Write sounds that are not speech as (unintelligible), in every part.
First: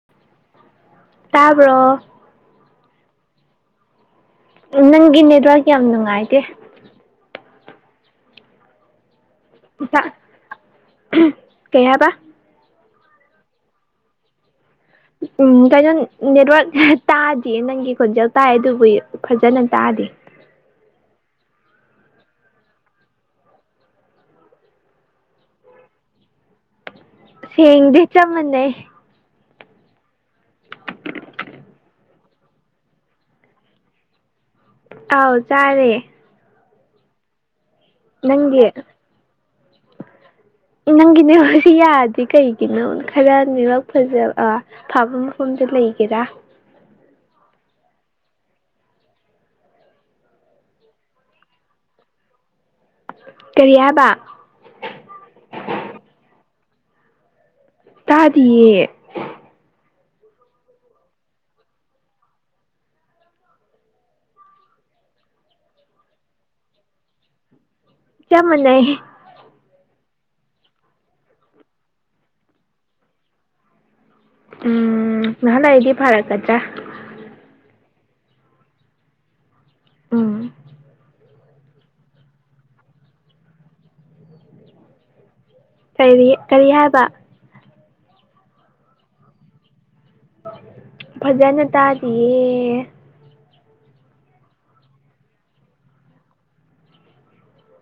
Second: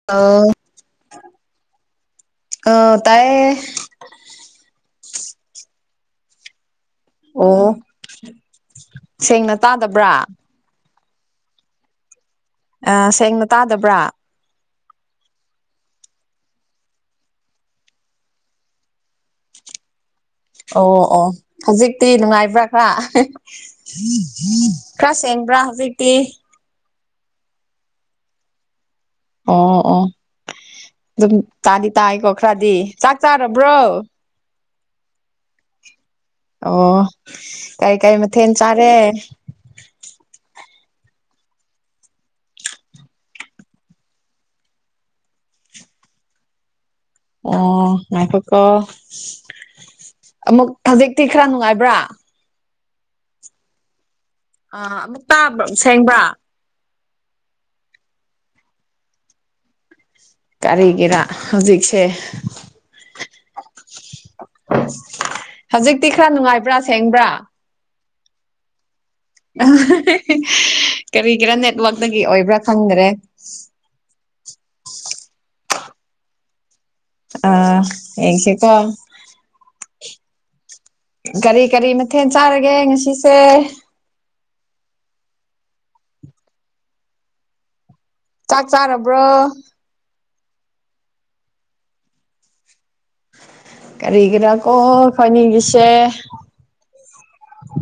(unintelligible) ꯇꯥꯕ꯭ꯔꯣ ꯑꯥ ꯇꯥꯏꯌꯦ ꯅꯪꯒꯤ ꯅꯦꯗ꯭ꯋꯥꯛ ꯌꯥꯝ ꯅꯨꯡꯉꯥꯏꯇꯦ ꯑꯣ ꯁꯦꯡꯅ ꯇꯥꯗꯕ꯭ꯔꯥ ꯀꯩꯍꯥꯏꯕ ꯑꯥ ꯁꯦꯡꯅ ꯇꯥꯗꯕ꯭ꯔꯥ ꯎꯝ ꯀꯩꯅꯣ ꯅꯦꯠꯋꯥꯔꯛ ꯇꯥꯗꯤꯌꯦ ꯅꯪꯒꯤ ꯈꯣꯟꯖꯦꯜ ꯇꯥꯏ ꯑꯗꯨꯕꯨ ꯐꯖꯥꯅ ꯇꯥꯗꯦ ꯑꯣ ꯑꯣ ꯍꯧꯖꯤꯛꯇꯤ ꯅꯨꯡꯉꯥꯏꯕ꯭ꯔꯥ ꯈꯔꯥ ꯈꯔꯥ ꯁꯦꯡꯕ꯭ꯔꯥ ꯍꯧꯖꯤꯛꯇꯤ ꯁꯦꯡ‍ꯗꯦ ꯆꯞꯃꯥꯟꯅꯩ ꯑꯣ ꯑꯣ ꯑꯗꯨꯝ ꯇꯥꯗꯤ ꯇꯥꯥꯏꯀꯣ ꯈꯔꯥꯗꯤ ꯆꯥꯛ ꯆꯥꯔꯕ꯭ꯔꯣ ꯑꯧ ꯆꯥꯔꯦ ꯑꯣ ꯀꯩ ꯀꯩ ꯃꯊꯦꯜ ꯅꯪꯒꯤ ꯆꯥꯔꯦ ꯅꯪꯒꯤ ꯅꯦꯠꯋꯥꯔꯛꯁꯦ ꯌꯥꯗꯦ ꯀꯩꯒꯤꯅꯣ ꯈꯔꯥ ꯅꯦꯠꯋꯥꯔꯛ ꯐꯖꯕꯥ ꯐꯥꯕ ꯃꯐꯝꯗꯥ ꯂꯩꯒꯦꯔꯥ ꯑꯣ ꯉꯥꯏꯈꯣꯀꯣ ꯑꯃꯨꯛ ꯍꯧꯖꯤꯛꯇꯤ ꯈꯔꯥ ꯅꯨꯡꯉꯥꯏꯕ꯭ꯔꯥ ꯀꯔꯤ ꯍꯥꯏꯕ ꯑ ꯑꯃꯨꯛ ꯇꯥꯕ꯭ꯔ ꯁꯦꯡꯕ꯭ꯔꯥ ꯇꯥꯗꯤꯌꯦ ꯀꯔꯤꯒꯤꯔꯥ ꯍꯧꯖꯤꯛꯁꯦ ꯍꯧꯖꯤꯛꯇꯤ ꯈꯔ ꯅꯨꯡꯉꯥꯏꯕ꯭ꯔꯥ ꯁꯦꯡꯕ꯭ꯔꯥ ꯆꯞ ꯃꯟꯅꯩꯌ‌ꯦ ꯀꯔꯤꯒꯤꯔꯥ ꯅꯦꯠꯋꯥꯛꯇꯒꯤ ꯑꯣꯏꯕ꯭ꯔꯥ ꯈꯪꯗꯔꯦ ꯎꯝ (unintelligible) ꯑ ꯌꯦꯡꯁꯤ ꯀꯣ ꯎꯝ ꯀꯔꯤ ꯀꯔꯤ ꯃꯊꯦꯜ ꯆꯥꯔꯒꯦ ꯉꯁꯤꯁꯦ ꯀꯔꯤ ꯀꯔꯤ ꯍꯥꯏꯕ ꯆꯥꯛ ꯆꯥꯔꯕ꯭ꯔꯣ ꯐꯖꯥꯅ ꯇꯥꯗꯤꯌꯦ ꯀꯔꯤꯒꯤꯔꯥ ꯀꯣ ꯈꯣꯏꯅꯤꯡꯒꯤꯁꯦ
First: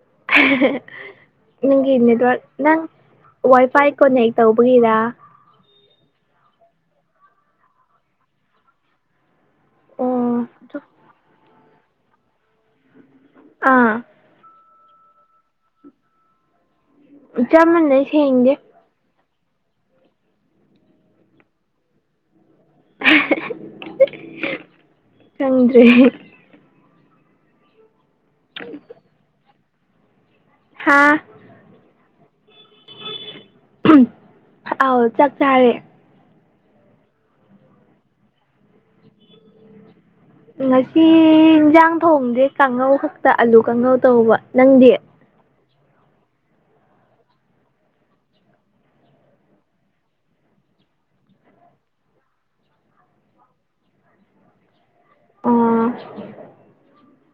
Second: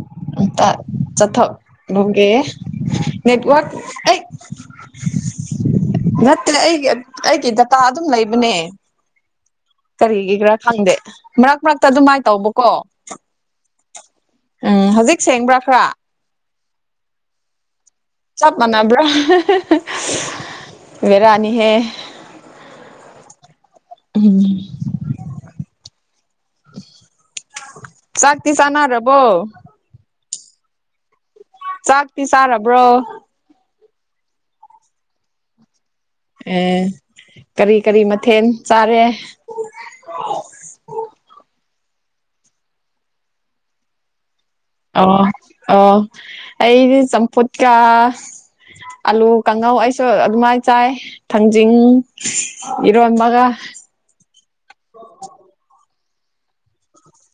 (unintelligible) ꯇ ꯅꯪꯒꯤ ꯆꯠꯊꯣꯛꯂꯨꯒꯦ ꯅꯦꯠꯋꯥꯔꯛ ꯅꯪ ꯋꯥꯏ ꯅꯦꯠꯋꯥꯛ ꯐꯥꯏ ꯀꯣꯅꯦꯛ ꯇꯧꯕꯒꯤꯔ ꯅꯠꯇ꯭ꯔꯦ ꯑꯩꯒꯤ ꯑꯩꯒꯤ ꯗꯇꯥ ꯑꯗꯨꯝ ꯂꯩꯕꯅꯦ ꯑꯣ ꯀꯔꯤꯒꯤꯔ ꯈꯪꯗꯦ ꯃꯔꯛ ꯃꯔꯛꯇ ꯑꯗꯨꯃꯥꯏꯅ ꯇꯧꯕꯀꯣ ꯑꯥ ꯎꯝ ꯍꯧꯖꯤꯛ ꯁꯦꯡꯕ꯭ꯔꯥ ꯈꯔ ꯆꯞ ꯃꯥꯟꯅꯩ ꯁꯦꯡꯗꯦ ꯆꯞ ꯃꯥꯟꯕ꯭ꯔꯥ (unintelligible) ꯕ‌ꯦꯔꯥꯅꯤꯍꯦ ꯎꯝ ꯈꯪꯗ꯭ꯔꯦ ꯆꯥꯛꯇꯤ ꯆꯥꯅꯔꯕꯣ ꯍꯥꯥ ꯆꯥꯛꯇꯤ ꯆꯥꯔꯕ꯭ꯔꯣ ꯑꯥꯎ ꯆꯥꯛ ꯆꯥꯔꯦ ꯑꯦ ꯀꯔꯤ ꯀꯔꯤ ꯃꯊꯦꯜ ꯆꯥꯔꯦ ꯉꯁꯤ ꯌꯦꯟꯁꯥꯡ ꯊꯣꯡꯗꯦ ꯀꯥꯡꯉꯧ ꯈꯛꯇ ꯑꯥꯂꯨ ꯀꯥꯡꯉꯧ ꯇꯧꯕ ꯅꯪꯗꯤ ꯑꯣ ꯑꯣ ꯑꯩꯗꯤ ꯆꯝꯐꯨꯠꯀ ꯑꯂꯨ ꯀꯥꯡꯉꯧ ꯑꯩꯁꯨ ꯑꯗꯨꯃꯥꯏꯅ ꯆꯥꯏ ꯊꯥꯡꯖꯤꯡ ꯏꯔꯣꯟꯕꯒ ꯑꯣ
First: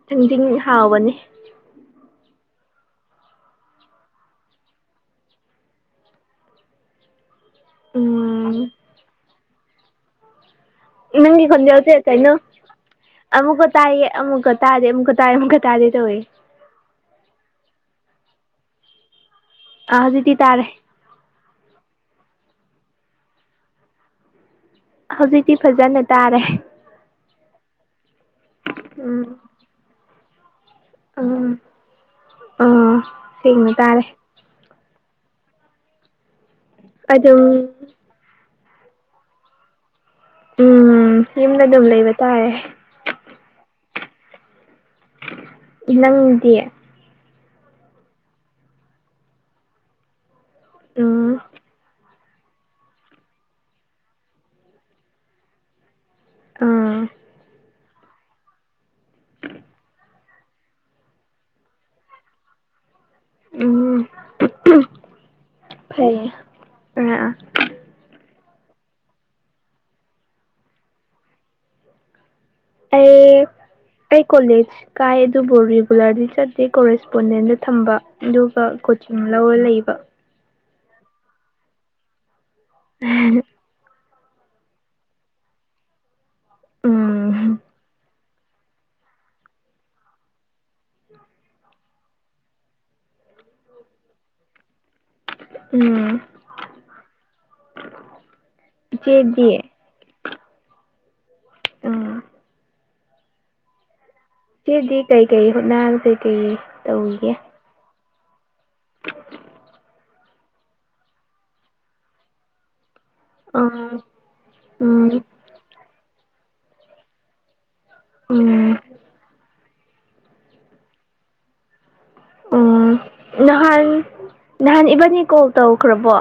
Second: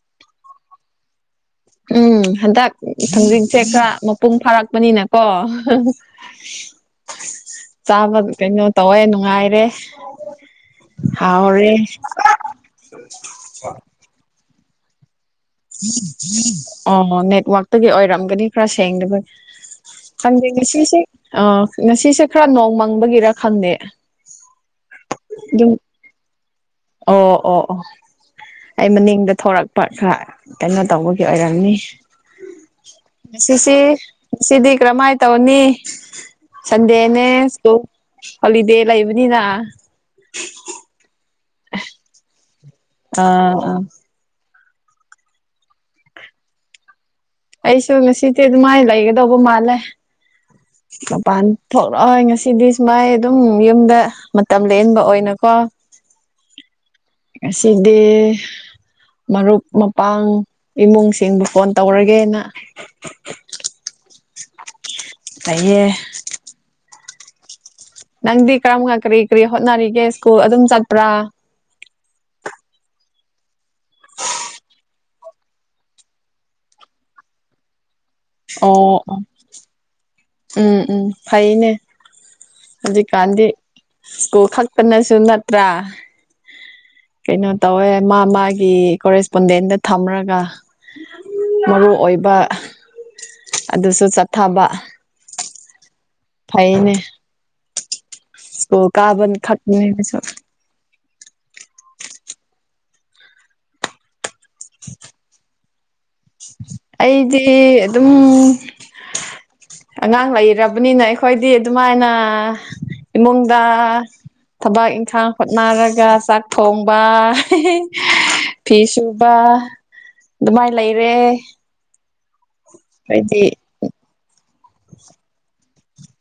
ꯊꯤꯡꯖꯤꯡꯗꯤ ꯍꯥꯎꯕꯅꯤ ꯎꯝ ꯍꯟꯗꯛ ꯊꯥꯡꯖꯤꯡꯁꯦ ꯈꯔ ꯃꯄꯨꯡ ꯐꯥꯔꯛꯄꯅꯤꯅꯀꯣ ꯆꯥꯕ ꯎꯝ ꯀꯩꯅꯣ ꯇꯧꯋꯦ ꯅꯨꯡꯉꯥꯏꯔꯦ ꯅꯪꯒꯤ ꯍꯥꯎꯔꯦ ꯈꯣꯟꯖꯦꯜꯁꯦ ꯀꯩꯅꯣ ꯑꯃꯨꯛꯀ ꯇꯥꯏꯌꯦ ꯑꯃꯨꯛꯀ ꯇꯥꯗꯦ ꯑꯃꯨꯛꯀ ꯇꯥꯏꯌꯦ ꯑꯃꯨꯛꯀ ꯇꯥꯗꯦ ꯇꯧꯋꯦ ꯑꯣ ꯅꯦꯠꯋꯥꯛꯇꯒꯤ ꯑꯣꯏꯔꯝꯒꯅꯤ ꯈꯔ ꯁꯦꯡꯗꯕꯒꯤ ꯑꯥ ꯍꯧꯖꯤꯛꯇꯤ ꯈꯪꯗꯦ ꯇꯥꯔꯦ ꯉꯁꯤꯁꯦ ꯑ ꯉꯁꯤꯁꯦ ꯈꯔ ꯅꯣꯡ ꯃꯪꯕꯒꯤꯔ ꯈꯪꯗꯦ ꯍꯧꯖꯤꯛꯇꯤ ꯑꯗꯨꯝ ꯐꯖꯅ ꯇꯥꯔꯦ ꯑꯣ ꯑꯣ ꯑꯣ ꯑꯩ ꯃꯅꯤꯡꯗ ꯎꯝ ꯊꯣꯔꯛ ꯄꯥꯠ ꯈꯔ ꯀꯩꯅꯣ ꯇꯧꯕꯒꯤ ꯎꯝ ꯑꯣꯏꯔꯝꯃꯤ ꯑꯥ ꯁꯦꯡꯅ ꯁꯤꯁꯤ ꯇꯥꯔꯦ ꯉꯁꯤꯗꯤ ꯀꯔꯝꯃꯥꯏꯅ ꯇꯧꯅꯤ ꯁꯟꯗꯦꯅꯦ ꯑꯗꯨꯝ ꯁꯀꯨꯜ ꯍ‌ꯣꯜꯂꯤꯗ‌ꯦ ꯂꯩꯕꯅꯤꯅ ꯎꯝ ꯌꯨꯝꯗ ꯑꯗꯨꯝ ꯂꯩꯕ ꯇꯥꯔꯦ ꯑꯥ ꯑꯥ ꯅꯪꯗꯤ ꯑꯩꯁꯨ ꯉꯁꯤꯗꯤꯦ ꯑꯗꯨ ꯃꯥꯏ ꯂꯩꯒꯗꯧꯕ ꯃꯥꯜꯂꯦ ꯎꯝ ꯃꯄꯥꯟ ꯊꯣꯛꯑꯣꯏ ꯉꯁꯤꯗꯤ ꯁꯨꯃꯥꯏ ꯑꯗꯨꯝ ꯌꯨꯝꯗ ꯃꯇꯝ ꯂ‌ꯦꯟꯕ ꯑꯣꯏꯅꯀꯣ ꯎꯝ ꯉꯥꯁꯤꯗꯤ ꯃꯔꯨꯞ ꯃꯄꯥꯡ ꯏꯃꯨꯡꯁꯤꯡꯕꯨ ꯐꯣꯟ ꯇꯧꯔꯒꯦꯅ ꯎꯝ ꯂꯩꯌꯦ ꯐꯩꯌꯦ (unintelligible) ꯅꯪꯗꯤ ꯀꯔꯝ ꯀꯔꯤ ꯀꯔꯤ ꯍꯣꯠꯅꯔꯤꯒꯦ ꯁ꯭ꯀꯨꯜ ꯑꯗꯨꯝ ꯆꯠꯄ꯭ꯔꯥ ꯑꯩ ꯑꯩ ꯀꯣꯂꯦꯖ ꯄꯨꯗꯤ ꯀꯥꯏ ꯑꯗꯨꯕꯨ ꯔꯤꯒꯨꯂꯔꯂꯤ ꯆꯠꯇꯦ ꯀꯣꯔꯦꯁꯄꯣꯟꯗꯦꯗ ꯊꯝꯕ ꯑꯗꯨꯒ ꯑꯣ ꯑꯣ ꯀꯣꯆꯤꯡ ꯂꯧꯔ ꯂꯩꯕ ꯎꯝ ꯎꯝ ꯐꯩꯌꯦꯅꯦ ꯍꯧꯖꯤꯛꯀꯥꯟꯗꯤ ꯁꯀꯨꯜ ꯈꯛꯇꯅꯁꯨ ꯅꯠꯇ꯭ꯔꯥ ꯀꯩꯅꯣ ꯎꯝ ꯇꯧꯋꯦ ꯃꯥ ꯃꯥꯒꯤ ꯀꯣꯔꯦꯁꯄꯣꯟꯗꯦꯟꯗ ꯊꯝꯔꯒ (inaudible) ꯃꯔꯨ ꯑꯣꯏꯕ ꯑꯗꯨꯁꯨ ꯆꯠꯊꯕ ꯎꯝ ꯐꯩꯅꯦ ꯁꯀꯨꯜ ꯀꯥꯕ ꯏꯆꯦꯗꯤ ꯈꯛꯅꯦ (unintelligible) ꯎꯝ ꯁꯤꯗꯤ ꯀꯩ ꯀꯩ ꯍꯣꯠꯅꯔꯤꯒꯦ ꯀꯩ ꯀꯩ ꯑꯩꯗꯤ ꯑꯗꯨꯝ ꯑꯉꯥꯡ ꯂꯩꯔꯕꯅꯤꯅ ꯑꯩꯈꯣꯏꯗꯤ ꯑꯗꯨꯃꯥꯏꯅ ꯏꯃꯨꯡꯗ ꯑꯥ ꯊꯕꯛ ꯎꯝ ꯏꯪꯈꯥꯡ ꯍꯣꯠꯅꯔꯒ ꯆꯥꯛ ꯊꯣꯡꯕ ꯎꯝ ꯐꯤ ꯁꯨꯕ ꯑꯗꯨꯃꯥꯏꯅ ꯂꯩꯔꯦ ꯎꯝ ꯑꯩꯈꯣꯏꯗꯤ ꯅꯍꯥꯟ ꯅꯍꯥꯟ ꯏꯕꯥꯅꯤ ꯀꯣꯜ ꯇꯧꯈ꯭ꯔꯕꯣ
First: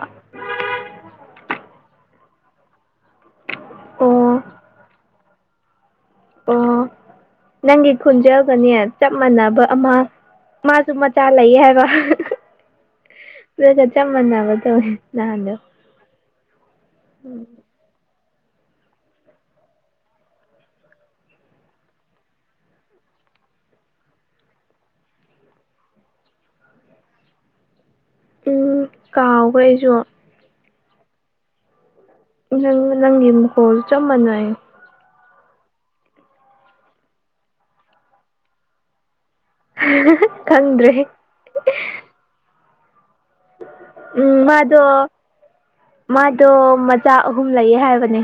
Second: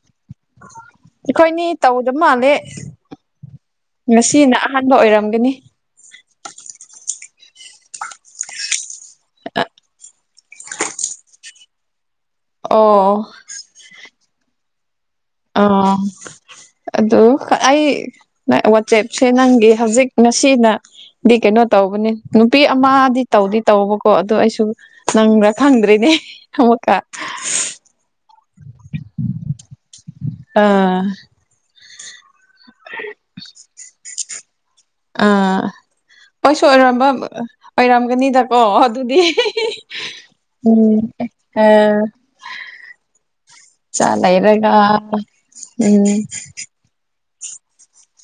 ꯑꯩꯈꯣꯏꯅꯤ ꯇꯧꯗꯕ ꯃꯥꯜꯂꯦ ꯑꯣ ꯉꯁꯤꯅ ꯑꯍꯥꯟꯕ ꯑꯣꯏꯔꯝꯒꯅꯤ ꯑꯣ ꯅꯪꯒꯤ ꯈꯣꯟꯖꯦꯜꯒꯅꯦ ꯆꯞ ꯃꯥꯟꯅꯕ ꯑꯃ ꯃꯥꯁꯨ ꯃꯆꯥ ꯂꯩ ꯍꯥꯏꯕ ꯑꯣ ꯑꯗꯨꯒ ꯆꯞ ꯃꯥꯟꯅꯕ ꯇꯧꯏ ꯑꯣ ꯑꯗꯨ ꯑꯩ ꯋꯥꯆꯦꯞꯁꯦ ꯅꯪꯒꯤ ꯍꯧꯖꯤꯛ ꯉꯁꯤꯅ ꯗꯤ ꯀꯩꯅꯣ ꯇꯧꯕꯅꯤ ꯅꯨꯄꯤ ꯑꯃꯗꯤ ꯇꯧꯗꯤ ꯇꯧꯕꯀꯣ ꯑꯗꯨ ꯑꯩꯁꯨ ꯅꯪꯔ ꯈꯪꯗ꯭ꯔꯦꯅꯦ ꯑꯃꯨꯛꯀ ꯎꯝ ꯀꯥꯎꯒꯔꯦ ꯑꯩꯁꯨ ꯑꯥ ꯅꯪ ꯅꯪꯒꯤ ꯃꯈꯣꯜ ꯆꯞ ꯃꯥꯟꯅꯩ ꯑꯥ ꯑꯣꯏꯁꯨ ꯑꯣꯏꯔꯝꯕ ꯑꯣꯏꯔꯝꯒꯅꯤꯗꯀꯣ ꯑꯗꯨꯗꯤ ꯈꯪꯗ꯭ꯔꯦ ꯎꯝ ꯑ ꯏꯆꯥ ꯎꯝ ꯂꯩꯔꯒ ꯃꯥꯗꯣ ꯎꯝ ꯏꯆꯥ ꯑꯍꯨꯝ ꯂꯩꯌꯦ ꯍꯥꯏꯕꯅꯦ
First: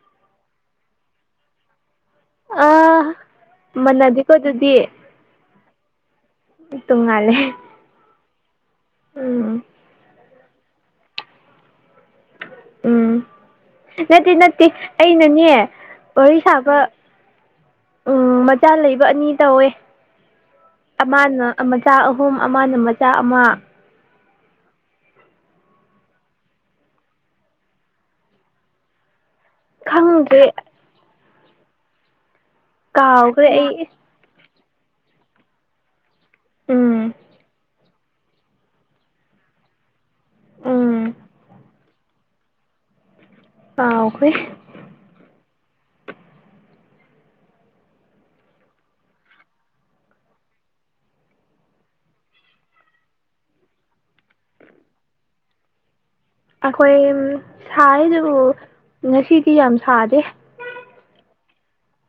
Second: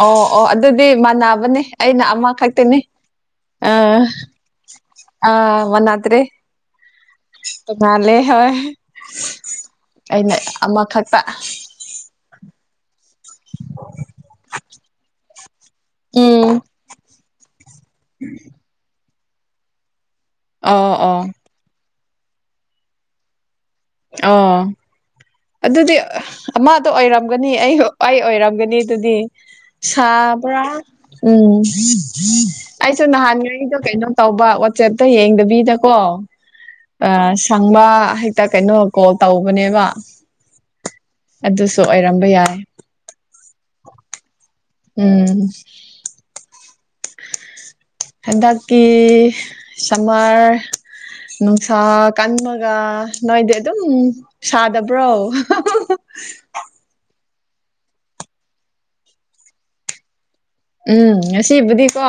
ꯑꯣ ꯑꯣ ꯑꯗꯨꯗꯤ ꯃꯥꯟꯅꯕꯅꯦ ꯑꯩꯅ ꯑꯃ ꯈꯛꯇꯥꯅꯦ ꯑꯥ ꯑ ꯃꯥꯟꯅꯗꯦꯀꯣ ꯑ ꯃꯥꯟꯅꯗꯔ꯭ꯦ ꯇꯣꯉꯥꯜꯂꯦ ꯇꯣꯉꯥꯜꯂꯦ ꯍꯣꯏ ꯑꯩꯅ ꯑꯃꯈꯛꯇ ꯎꯝ ꯅꯠꯇꯦ ꯅꯠꯇꯦ ꯑꯩꯅꯅꯦ ꯋꯥꯔꯤ ꯎꯝ ꯁꯥꯕ ꯎꯝ ꯃꯆꯥ ꯂꯩꯕ ꯑꯅꯤ ꯇꯧꯋꯦ ꯑꯣ ꯑꯣ ꯑꯃꯅ ꯃꯆꯥ ꯑꯍꯨꯝ ꯑꯃꯅ ꯃꯆꯥ ꯑꯃ ꯑꯣ ꯑꯗꯨꯗꯤ ꯑꯃꯗꯣ ꯑꯣꯏꯔꯝꯒꯅꯤ ꯑꯩ ꯑꯩ ꯑꯣꯏꯔꯝꯒꯅꯤ ꯑꯗꯨꯗꯤ ꯈꯪꯗ꯭ꯔꯦ ꯁꯥꯕ꯭ꯔꯥ ꯎꯝ ꯑꯩꯁꯨ ꯅꯍꯥꯟ ꯀꯥꯎꯈ꯭ꯔꯦ ꯑꯩꯗꯣ ꯑꯩ ꯀꯩꯅꯣ ꯇꯧꯕ ꯋꯥꯆꯦꯞꯇ ꯌꯦꯡꯗꯕꯤꯗꯀꯣ ꯎꯝ ꯁꯪꯕ ꯀꯩꯅꯣ ꯀꯣꯜ ꯇꯧꯕꯅꯦꯕꯥ꯫ ꯎꯝ꯫ ꯑꯗꯨꯁꯨ ꯑꯣꯏꯔꯝꯕ ꯌꯥꯏ꯫ ꯀꯥꯎꯈꯔ꯭ꯦ ꯎꯝ꯫ ꯍꯟꯗꯛꯇꯤ ꯁꯃꯔ ꯅꯨꯡꯁꯥ ꯀꯟꯕꯒ ꯅꯣꯏꯗꯤ ꯑꯗꯨꯝ ꯁꯥꯗꯕ꯭ꯔꯣ (unintelligible) ꯑꯩꯈꯣꯏ ꯁꯥꯏ ꯑꯗꯨꯕꯨ ꯉꯁꯤꯗꯤ ꯌꯥꯝ ꯁꯥꯗꯦ ꯎꯝ ꯉꯁꯤꯕꯨꯗꯤꯀꯣ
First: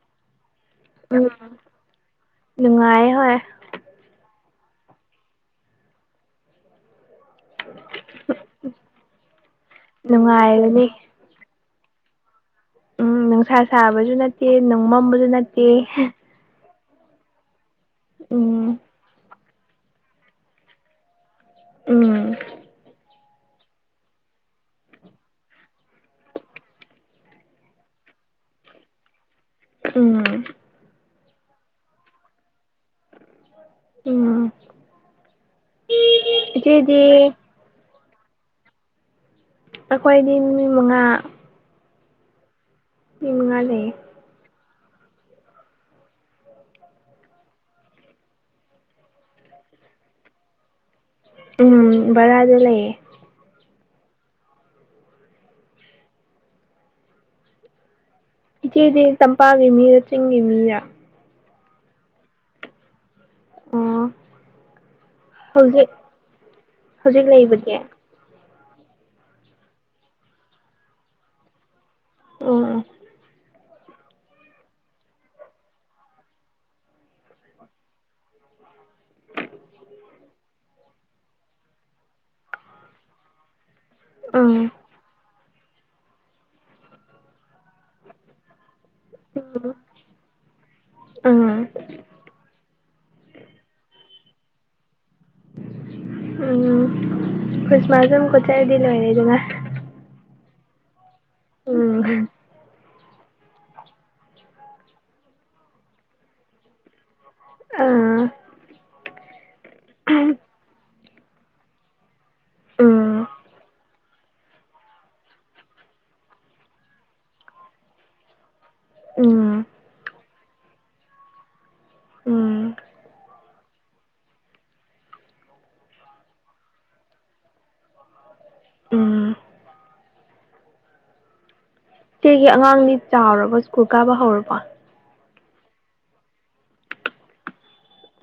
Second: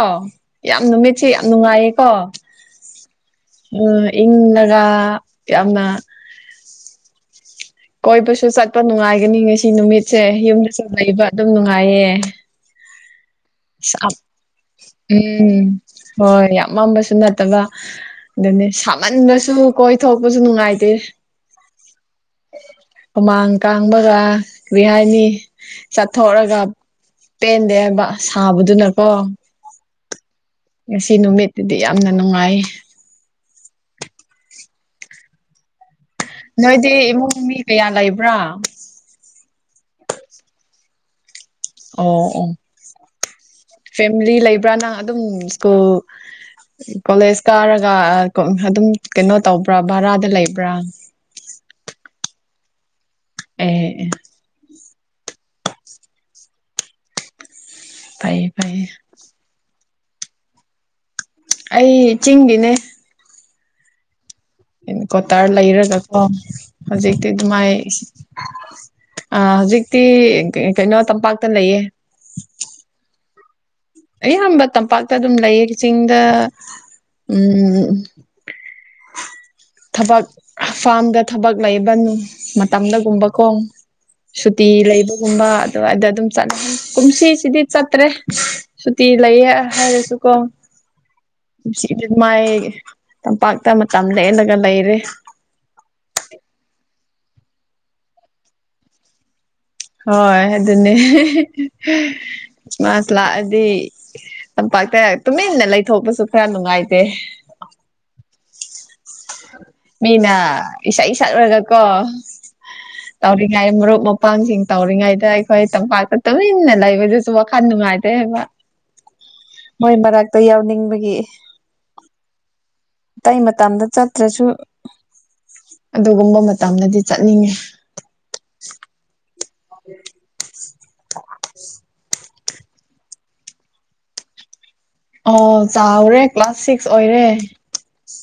ꯌꯥꯝ ꯅꯨꯃꯤꯠꯁꯤ ꯎꯝ ꯌꯥꯝ ꯅꯨꯡꯉꯥꯏꯌꯦꯀꯣ꯫ ꯑꯣ ꯅꯨꯡꯉꯥꯏ ꯍꯣꯏ ꯏꯪꯂꯒ ꯌꯥꯝꯅ ꯀꯣꯏꯕꯁꯨ ꯆꯠꯄ ꯅꯨꯡꯉꯥꯏꯒꯅꯤ ꯉꯁꯤ ꯅꯨꯃꯤꯠꯁꯦ ꯌꯨꯝꯗꯁꯨ ꯅꯨꯡꯉꯥꯏꯔꯅꯤ ꯂꯩꯕ ꯑꯗꯨꯝ ꯅꯨꯡꯉꯥꯏꯌꯦ ꯎꯝ ꯅꯨꯡꯁꯥ ꯁꯥꯕꯁꯨ ꯅꯠꯇꯦ ꯃꯝꯕꯁꯨ ꯅꯠꯇꯦ ꯎꯝ ꯍꯣꯏ ꯌꯥꯝ ꯃꯝꯕꯁꯨ ꯅꯠꯇꯕ ꯑꯗꯨꯅꯤ ꯎꯝ ꯁꯥꯃꯟꯕꯁꯨ ꯀꯣꯏꯊꯣꯛꯄꯁꯨ ꯅꯨꯡꯉꯥꯏꯇꯦ (inaudible) ꯎꯝ ꯍꯨꯃꯥꯡ ꯀꯥꯡꯕꯒ ꯀꯔꯤꯍꯥꯏꯅꯤ ꯆꯠꯊꯣꯛꯔꯒꯥ ꯄꯦꯟꯗꯦ ꯍꯥꯏꯕ ꯁꯥꯕꯗꯨꯅꯀꯣ ꯎꯝ ꯉꯁꯤ ꯅꯨꯃꯤꯠꯇꯨꯗꯤ ꯌꯥꯝꯅ ꯅꯨꯡꯉꯥꯏꯌꯦ ꯎꯝ ꯅꯣꯏꯗꯤ ꯏꯆꯦꯗꯤ ꯏꯃꯨꯡ ꯃꯤ ꯀꯌꯥ ꯂꯩꯕ꯭ꯔꯥ ꯑꯩꯈꯣꯏꯗꯤ ꯃꯤ ꯃꯉꯥ ꯑꯣ ꯑꯣ ꯃꯤ ꯃꯉꯥ ꯂꯩꯌꯦ ꯃꯔꯤ ꯂꯩꯕ꯭ꯔꯥ ꯅꯪ ꯑꯗꯨꯝ ꯁ꯭ꯀꯨꯜ ꯀꯣꯂꯦꯖ ꯀꯥꯔꯒ ꯑꯗꯨꯝ ꯀꯩꯅꯣ ꯇꯧꯕ꯭ꯔꯥ ꯚꯔꯥꯗ ꯂꯩꯕ꯭ꯔꯥ꯫ ꯎꯝ ꯕꯔꯥꯗ ꯂꯩꯌꯦ ꯑꯦ ꯑꯦ ꯐꯩ ꯏꯆꯦꯗꯤ ꯇꯝꯄꯥꯛꯒꯤ ꯃꯤꯔ ꯆꯤꯡꯒꯤ ꯃꯤꯔ꯫ ꯑꯩ ꯆꯤꯡꯒꯤꯅꯦ ꯑꯣ꯫ ꯀꯣꯇꯥꯔ ꯍꯧꯖꯤꯛ ꯂꯩꯔꯒꯀꯣ ꯍꯧꯖꯤꯛ ꯍꯧꯖꯤꯛꯇꯤ ꯑꯗꯨꯃꯥꯏ ꯂꯩꯕꯗꯤ ꯑ ꯍꯧꯖꯤꯛꯇꯤ ꯀꯩꯅꯣ ꯇꯝꯄꯥꯛꯇ ꯂꯩꯌꯦ ꯎꯝ ꯑꯌꯥꯝꯕ ꯇꯝꯄꯥꯛꯇ ꯑꯗꯨꯝ ꯂꯩꯌꯦ ꯆꯤꯡꯗ ꯎꯝ ꯊꯕꯛ ꯐꯥꯝꯗ ꯊꯕꯛ ꯂꯩꯕ ꯃꯇꯝꯗꯒꯨꯝꯕꯀꯣ ꯁꯨꯇꯤ ꯎꯝ ꯂꯩꯕ ꯒꯨꯝꯕ ꯑꯗꯨꯋꯥꯏꯗ ꯑꯗꯨꯝ ꯆꯠꯂꯦ ꯀꯨꯝꯁꯤꯁꯤꯗꯤ ꯆꯠꯇ꯭ꯔꯦ ꯁꯨꯇꯤ ꯂꯩꯌꯦ ꯍꯥꯏꯔꯁꯨꯀꯣ ꯎꯝ ꯀꯨꯝꯁꯤꯗꯤ ꯁꯨꯃꯥꯏ ꯇꯝꯄꯥꯛꯇ ꯃꯇꯝ ꯂꯦꯂꯒ ꯂꯩꯔꯦ ꯎꯝ ꯈ꯭ꯔꯤꯁꯃꯥꯁ ꯑꯃꯨꯛꯀꯥ ꯆꯠꯂꯥꯗꯤ ꯂꯣꯏꯔꯦꯗꯅ ꯍꯣꯏ ꯍꯥꯏꯦꯗꯨꯅꯤ ꯍꯦꯍꯦ ꯎꯝ ꯂꯥꯛꯑꯗꯤ ꯇꯝꯄꯥꯛꯇ ꯇꯨꯃꯤꯟꯅ ꯂꯩꯊꯣꯛꯄꯁꯨ ꯈꯔ ꯅꯨꯡꯉꯥꯏꯇꯦ ꯑꯥ ꯃꯤꯅ ꯏꯁꯩ ꯁꯛꯔꯒꯀꯣ ꯎꯝ ꯇꯧꯔꯤꯒꯥꯏ ꯃꯔꯨꯞ (unintelligible) ꯄꯥꯥꯡꯁꯤꯡ ꯇꯧꯔꯤꯉꯩꯗ ꯑꯩꯈꯣꯏ ꯇꯝꯄꯥꯛꯇ ꯇꯨꯃꯤꯟꯅ ꯂꯩꯕꯗꯨꯁꯨ ꯋꯥꯈꯜ ꯅꯨꯡꯉꯥꯏꯇꯦꯕ ꯎꯝ ꯃꯣꯏ ꯃꯔꯛꯇ ꯌꯥꯎꯅꯤꯡꯕꯒꯤ ꯎꯝ ꯑꯇꯩ ꯃꯇꯝꯗ ꯆꯠꯇ꯭ꯔꯁꯨ ꯑꯗꯨꯒꯨꯝꯕ ꯃꯇꯝꯗꯗꯤ ꯆꯠꯅꯤꯡꯉꯦ ꯎꯝ (inaudible) ꯏꯆꯦꯒꯤ ꯑꯉꯥꯡꯗꯤ ꯆꯥꯎꯔꯕ ꯁ꯭ꯀꯨꯜ ꯀꯥꯕ ꯍꯧꯔꯕꯣ ꯑꯣ ꯆꯥꯎꯔꯦ ꯀ꯭ꯂꯥꯁ ꯁꯤꯛꯁ ꯑꯣꯏꯔꯦ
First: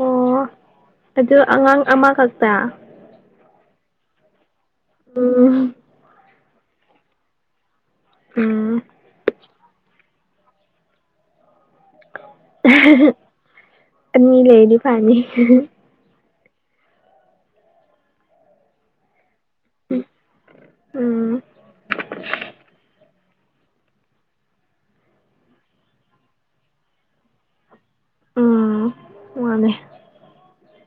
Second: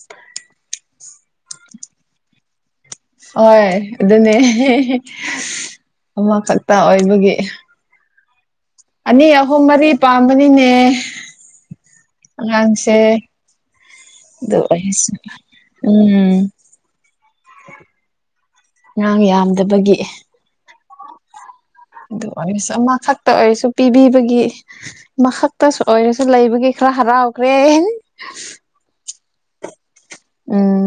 ꯑꯣ ꯑꯗꯨ ꯑꯉꯥꯡ ꯑꯃꯈꯛꯇꯔꯥ ꯍꯣꯏ ꯑꯗꯨꯅꯦ ꯎꯝ ꯑꯃꯈꯛꯇ ꯑꯣꯏꯕꯒꯤ꯫ ꯑꯣ ꯑꯅꯤ ꯑꯍꯨꯝ ꯃꯔꯤ ꯄꯥꯝꯕꯅꯤꯅꯦ ꯂꯥꯡꯁꯦ ꯑꯅꯤ ꯂꯩꯔꯗꯤ ꯑꯗꯨꯑꯣꯏꯔꯁꯨ꯫ ꯐꯅꯤ ꯎꯝ ꯑꯉꯥꯡ ꯌꯥꯝꯗꯕꯒꯤ꯫ ꯑꯣ ꯑꯗꯨꯑꯣꯏꯔꯁꯨ ꯑꯃ ꯈꯛꯇ ꯑꯣꯏꯔꯁꯨ꯫ ꯄꯤꯕꯤꯕꯒꯤ ꯑꯃꯈꯛꯇꯁꯨ ꯑꯣꯏꯔꯁꯨ ꯂꯩꯕꯒꯤ ꯈꯔ ꯍꯔꯥꯎꯈ꯭ꯔꯦ ꯎꯝ ꯃꯥꯅꯦ ꯎꯝ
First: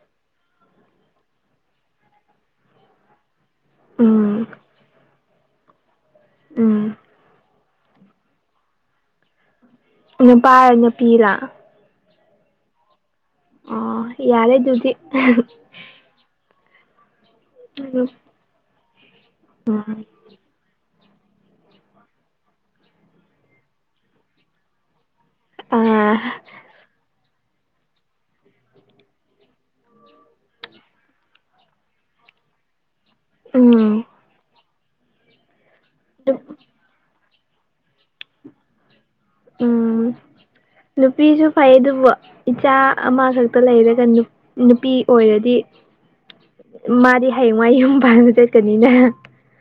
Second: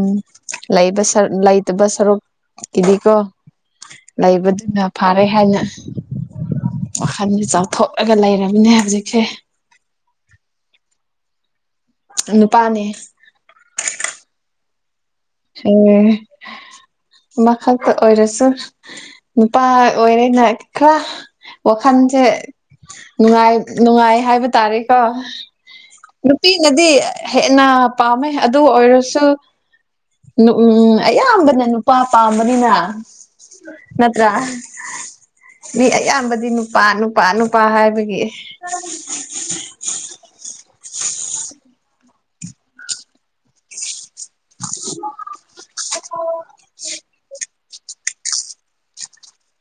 ꯂꯩꯕ ꯁꯔ ꯂꯩꯇꯕ ꯁꯔꯨꯛꯀꯤꯗꯤꯀꯣ ꯎꯝ ꯂꯩꯕꯗꯨꯅ ꯐꯔꯦ ꯍꯥꯏꯅ꯫ ꯎꯝ ꯋꯥꯈꯜꯁꯦ ꯆꯥꯎꯊꯣꯛꯑꯒ ꯂꯩꯔꯝꯅꯦ ꯍꯧꯖꯤꯛꯁꯦ ꯅꯨꯄꯥꯔ ꯅꯨꯄꯤꯂ ꯅꯨꯄꯥꯅꯦ ꯑꯣ ꯌꯥꯔꯦ ꯑꯗꯨꯗꯤ ꯑꯦ ꯑꯃꯈꯥꯛꯇ ꯎꯝ ꯑꯣꯏꯔꯁꯨ ꯅꯨꯄꯥ ꯑꯣꯏꯔꯦ ꯅꯛ ꯈꯔ ꯋꯥꯈꯟꯁꯦ ꯅꯨꯡꯉꯥꯏ ꯅꯨꯡꯉꯥꯏ ꯍꯥꯏꯕ ꯇꯥꯔꯦꯀꯣ ꯑꯥ ꯅꯨꯄꯤꯅꯗꯤ ꯍꯦꯟꯅ ꯄꯥꯝꯃꯦ ꯑꯗꯨ ꯑꯣꯏꯔꯁꯨ꯫ ꯅꯨ ꯎꯝ ꯑꯌꯥꯝꯕꯅ ꯅꯨꯄꯥ ꯄꯥꯝꯕꯅꯤꯅ ꯎꯝ ꯅꯠꯇ꯭ꯔꯥ꯫ ꯃꯤ ꯑꯌꯥꯝꯕꯗꯤ ꯅꯨꯄꯥ ꯅꯨꯄꯥ ꯅꯨꯄꯥ ꯍꯥꯏꯕꯒꯤ ꯎꯝ (inaudible) ꯅꯨꯄꯤꯁꯨ ꯐꯩ ꯑꯗꯨꯕꯨ ꯏꯆꯥ ꯑꯃꯈꯛꯇ ꯂꯩꯔꯒꯅꯤ ꯅꯨꯄꯤ ꯑꯣꯏꯔꯗꯤ ꯃꯥꯗꯤ ꯍꯌꯦꯡꯋꯥꯏ ꯌꯨꯝ ꯄꯥꯟꯕ ꯆꯠꯀꯅꯤꯅ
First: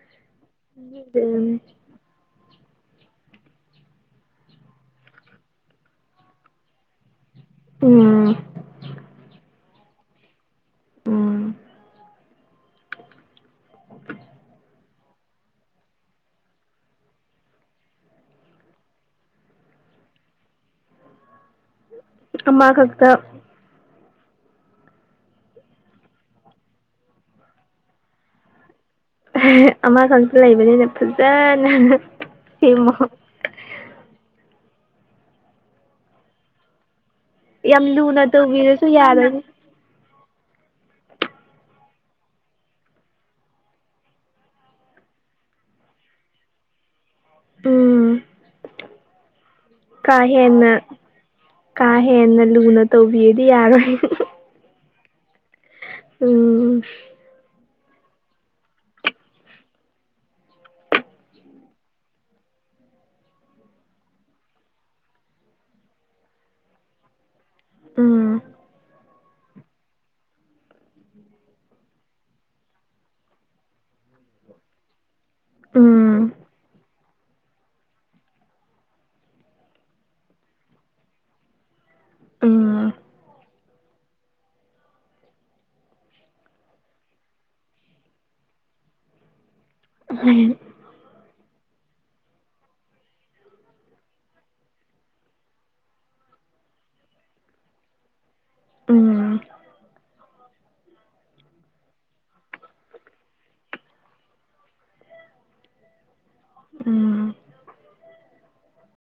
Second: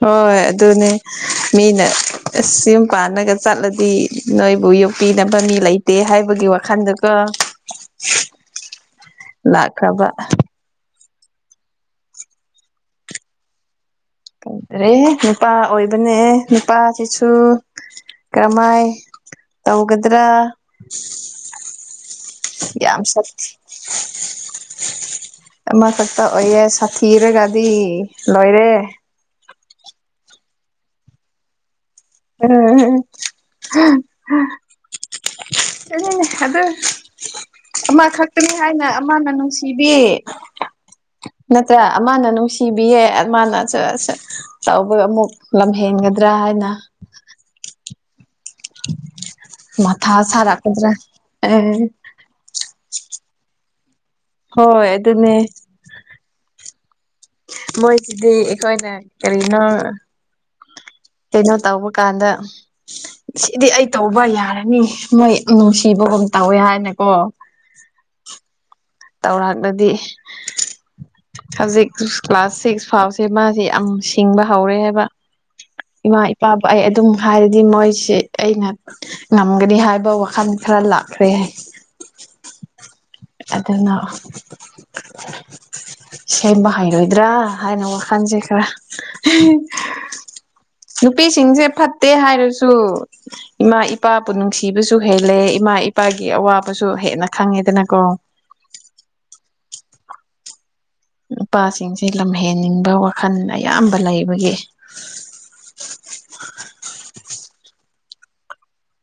ꯍꯣꯏ ꯑꯗꯨꯅꯦ ꯎꯝ ꯃꯤꯅ ꯑꯁ ꯌꯨꯝ ꯄꯥꯟꯅꯒ ꯆꯠꯂꯗꯤ ꯅꯣꯏꯕꯨ ꯌꯣꯛꯄꯤꯅꯕ ꯃꯤ ꯂꯩꯇꯦ ꯍꯥꯏꯕꯒꯤ ꯋꯥꯈꯜꯗꯀꯣ ꯎꯝ ꯂꯥꯛꯈ꯭ꯔꯕ ꯑꯍ ꯎꯝ ꯀꯪꯗꯔꯦ ꯅꯨꯄꯥ ꯑꯣꯏꯕꯅꯦ ꯅꯨꯄꯥꯁꯤꯁꯨ꯫ ꯀꯔꯝꯃꯥꯏ ꯇꯧꯒꯗ꯭ꯔꯥ ꯌꯥꯝ ꯑꯃꯈꯛꯇ ꯁꯠ__ ꯑꯃꯈꯛꯇ ꯑꯣꯏꯌꯦ ꯁꯥꯊꯤꯔꯒꯗꯤ ꯂꯣꯏꯔꯦ꯫ ꯑꯃ ꯈꯛꯇ ꯂꯩꯕꯅꯤꯅ ꯐꯖꯅ꫰꫰ (unintelligible) ꯁꯦꯝꯃꯣ (unintelligible) ꯑꯗꯨ ꯌꯥꯝ ꯑꯃ ꯂꯨꯅ ꯈꯛꯇꯅꯤ ꯍꯥꯏꯅ ꯇꯧꯕꯤꯔꯁꯨ ꯑꯃꯅ ꯌꯥꯔꯣꯏꯅꯦ ꯅꯨꯡꯁꯤꯕꯤ ꯅꯠꯇ꯭ꯔ ꯑꯃꯅ ꯅꯨꯡꯁꯤꯕꯤꯌꯦ ꯃꯥꯅ (unintelligible) ꯇꯧꯕꯒ ꯑꯃꯨꯛ ꯂꯝꯍꯦꯟꯒꯗ꯭ꯔꯥ ꯍꯥꯏꯅ ꯎꯝ꯫ ꯃꯊꯥ ꯀꯥ ꯍꯦꯟꯅ ꯁꯥꯔꯛꯀꯗꯔ ꯀꯥ ꯍꯦꯟꯅ ꯂꯨꯅ ꯇꯧꯕꯤꯗꯤ ꯌꯥꯔꯣꯏ꯫ ꯍꯣꯏ ꯑꯗꯨꯅꯦ ꯎꯝ ꯃꯣꯏꯁꯤꯗꯤ ꯑꯩꯈꯣꯏꯅ ꯀꯔꯤꯅꯣ ꯀꯩꯅꯣ ꯇꯧꯕ ꯀꯥꯟꯗ ꯁꯤꯗꯤ ꯑꯩ ꯇꯧꯕ ꯌꯥꯔꯅꯤ ꯃꯣꯏ ꯅꯨꯡꯁꯤꯕꯒꯨꯝ ꯇꯧꯋꯦ ꯍꯥꯏꯅꯀꯣ ꯎꯝ ꯇꯥꯎꯔꯥꯛꯂꯗꯤ ꯍꯧꯖꯤꯛ ꯀ꯭ꯂꯥꯁ ꯁꯤꯛꯁ ꯐꯥꯎꯁꯦ ꯃꯥꯖꯤ ꯌꯥꯝ ꯁꯤꯡꯕ ꯍꯧꯔꯦ ꯍꯥꯏꯕ ꯏꯃꯥ ꯏꯄꯥꯕꯨ ꯑꯩ ꯑꯗꯨꯝ ꯍꯥꯏꯔꯗꯤ ꯃꯣꯏꯁꯤ ꯑꯩꯅ ꯉꯝꯒꯅꯤ ꯍꯥꯏꯕ ꯋꯥꯈꯜ ꯈꯔ ꯂꯥꯛꯈ꯭ꯔꯦ ꯍꯥꯏ ꯎꯝ ꯗꯨꯅ ꯁꯦꯡꯕ ꯍꯩꯔꯣꯏꯗ꯭ꯔꯥ ꯍꯥꯏꯅ ꯋꯥꯈꯜꯁꯦ ꯈꯔ ꯎꯝ ꯅꯨꯄꯤꯁꯤꯡꯁꯦ ꯐꯠꯇꯦ ꯍꯥꯏꯔꯁꯨ ꯏꯃꯥ ꯏꯄꯥꯕꯨ ꯅꯨꯡꯁꯤꯕꯁꯨ ꯍꯦꯜꯂꯦ ꯏꯃꯥ ꯏꯄꯥꯒꯤ ꯑꯋꯥꯕꯁꯨ ꯍꯦꯟꯅ ꯈꯪꯉꯦꯗꯅꯀꯣ ꯎꯝ ꯅꯨꯄꯥꯁꯤꯡꯁꯦ ꯂꯝꯍꯦꯟꯅꯤꯡꯕ ꯋꯥꯈꯜ ꯑꯌꯥꯝꯕ ꯂꯩꯕꯒꯤ ꯎꯝ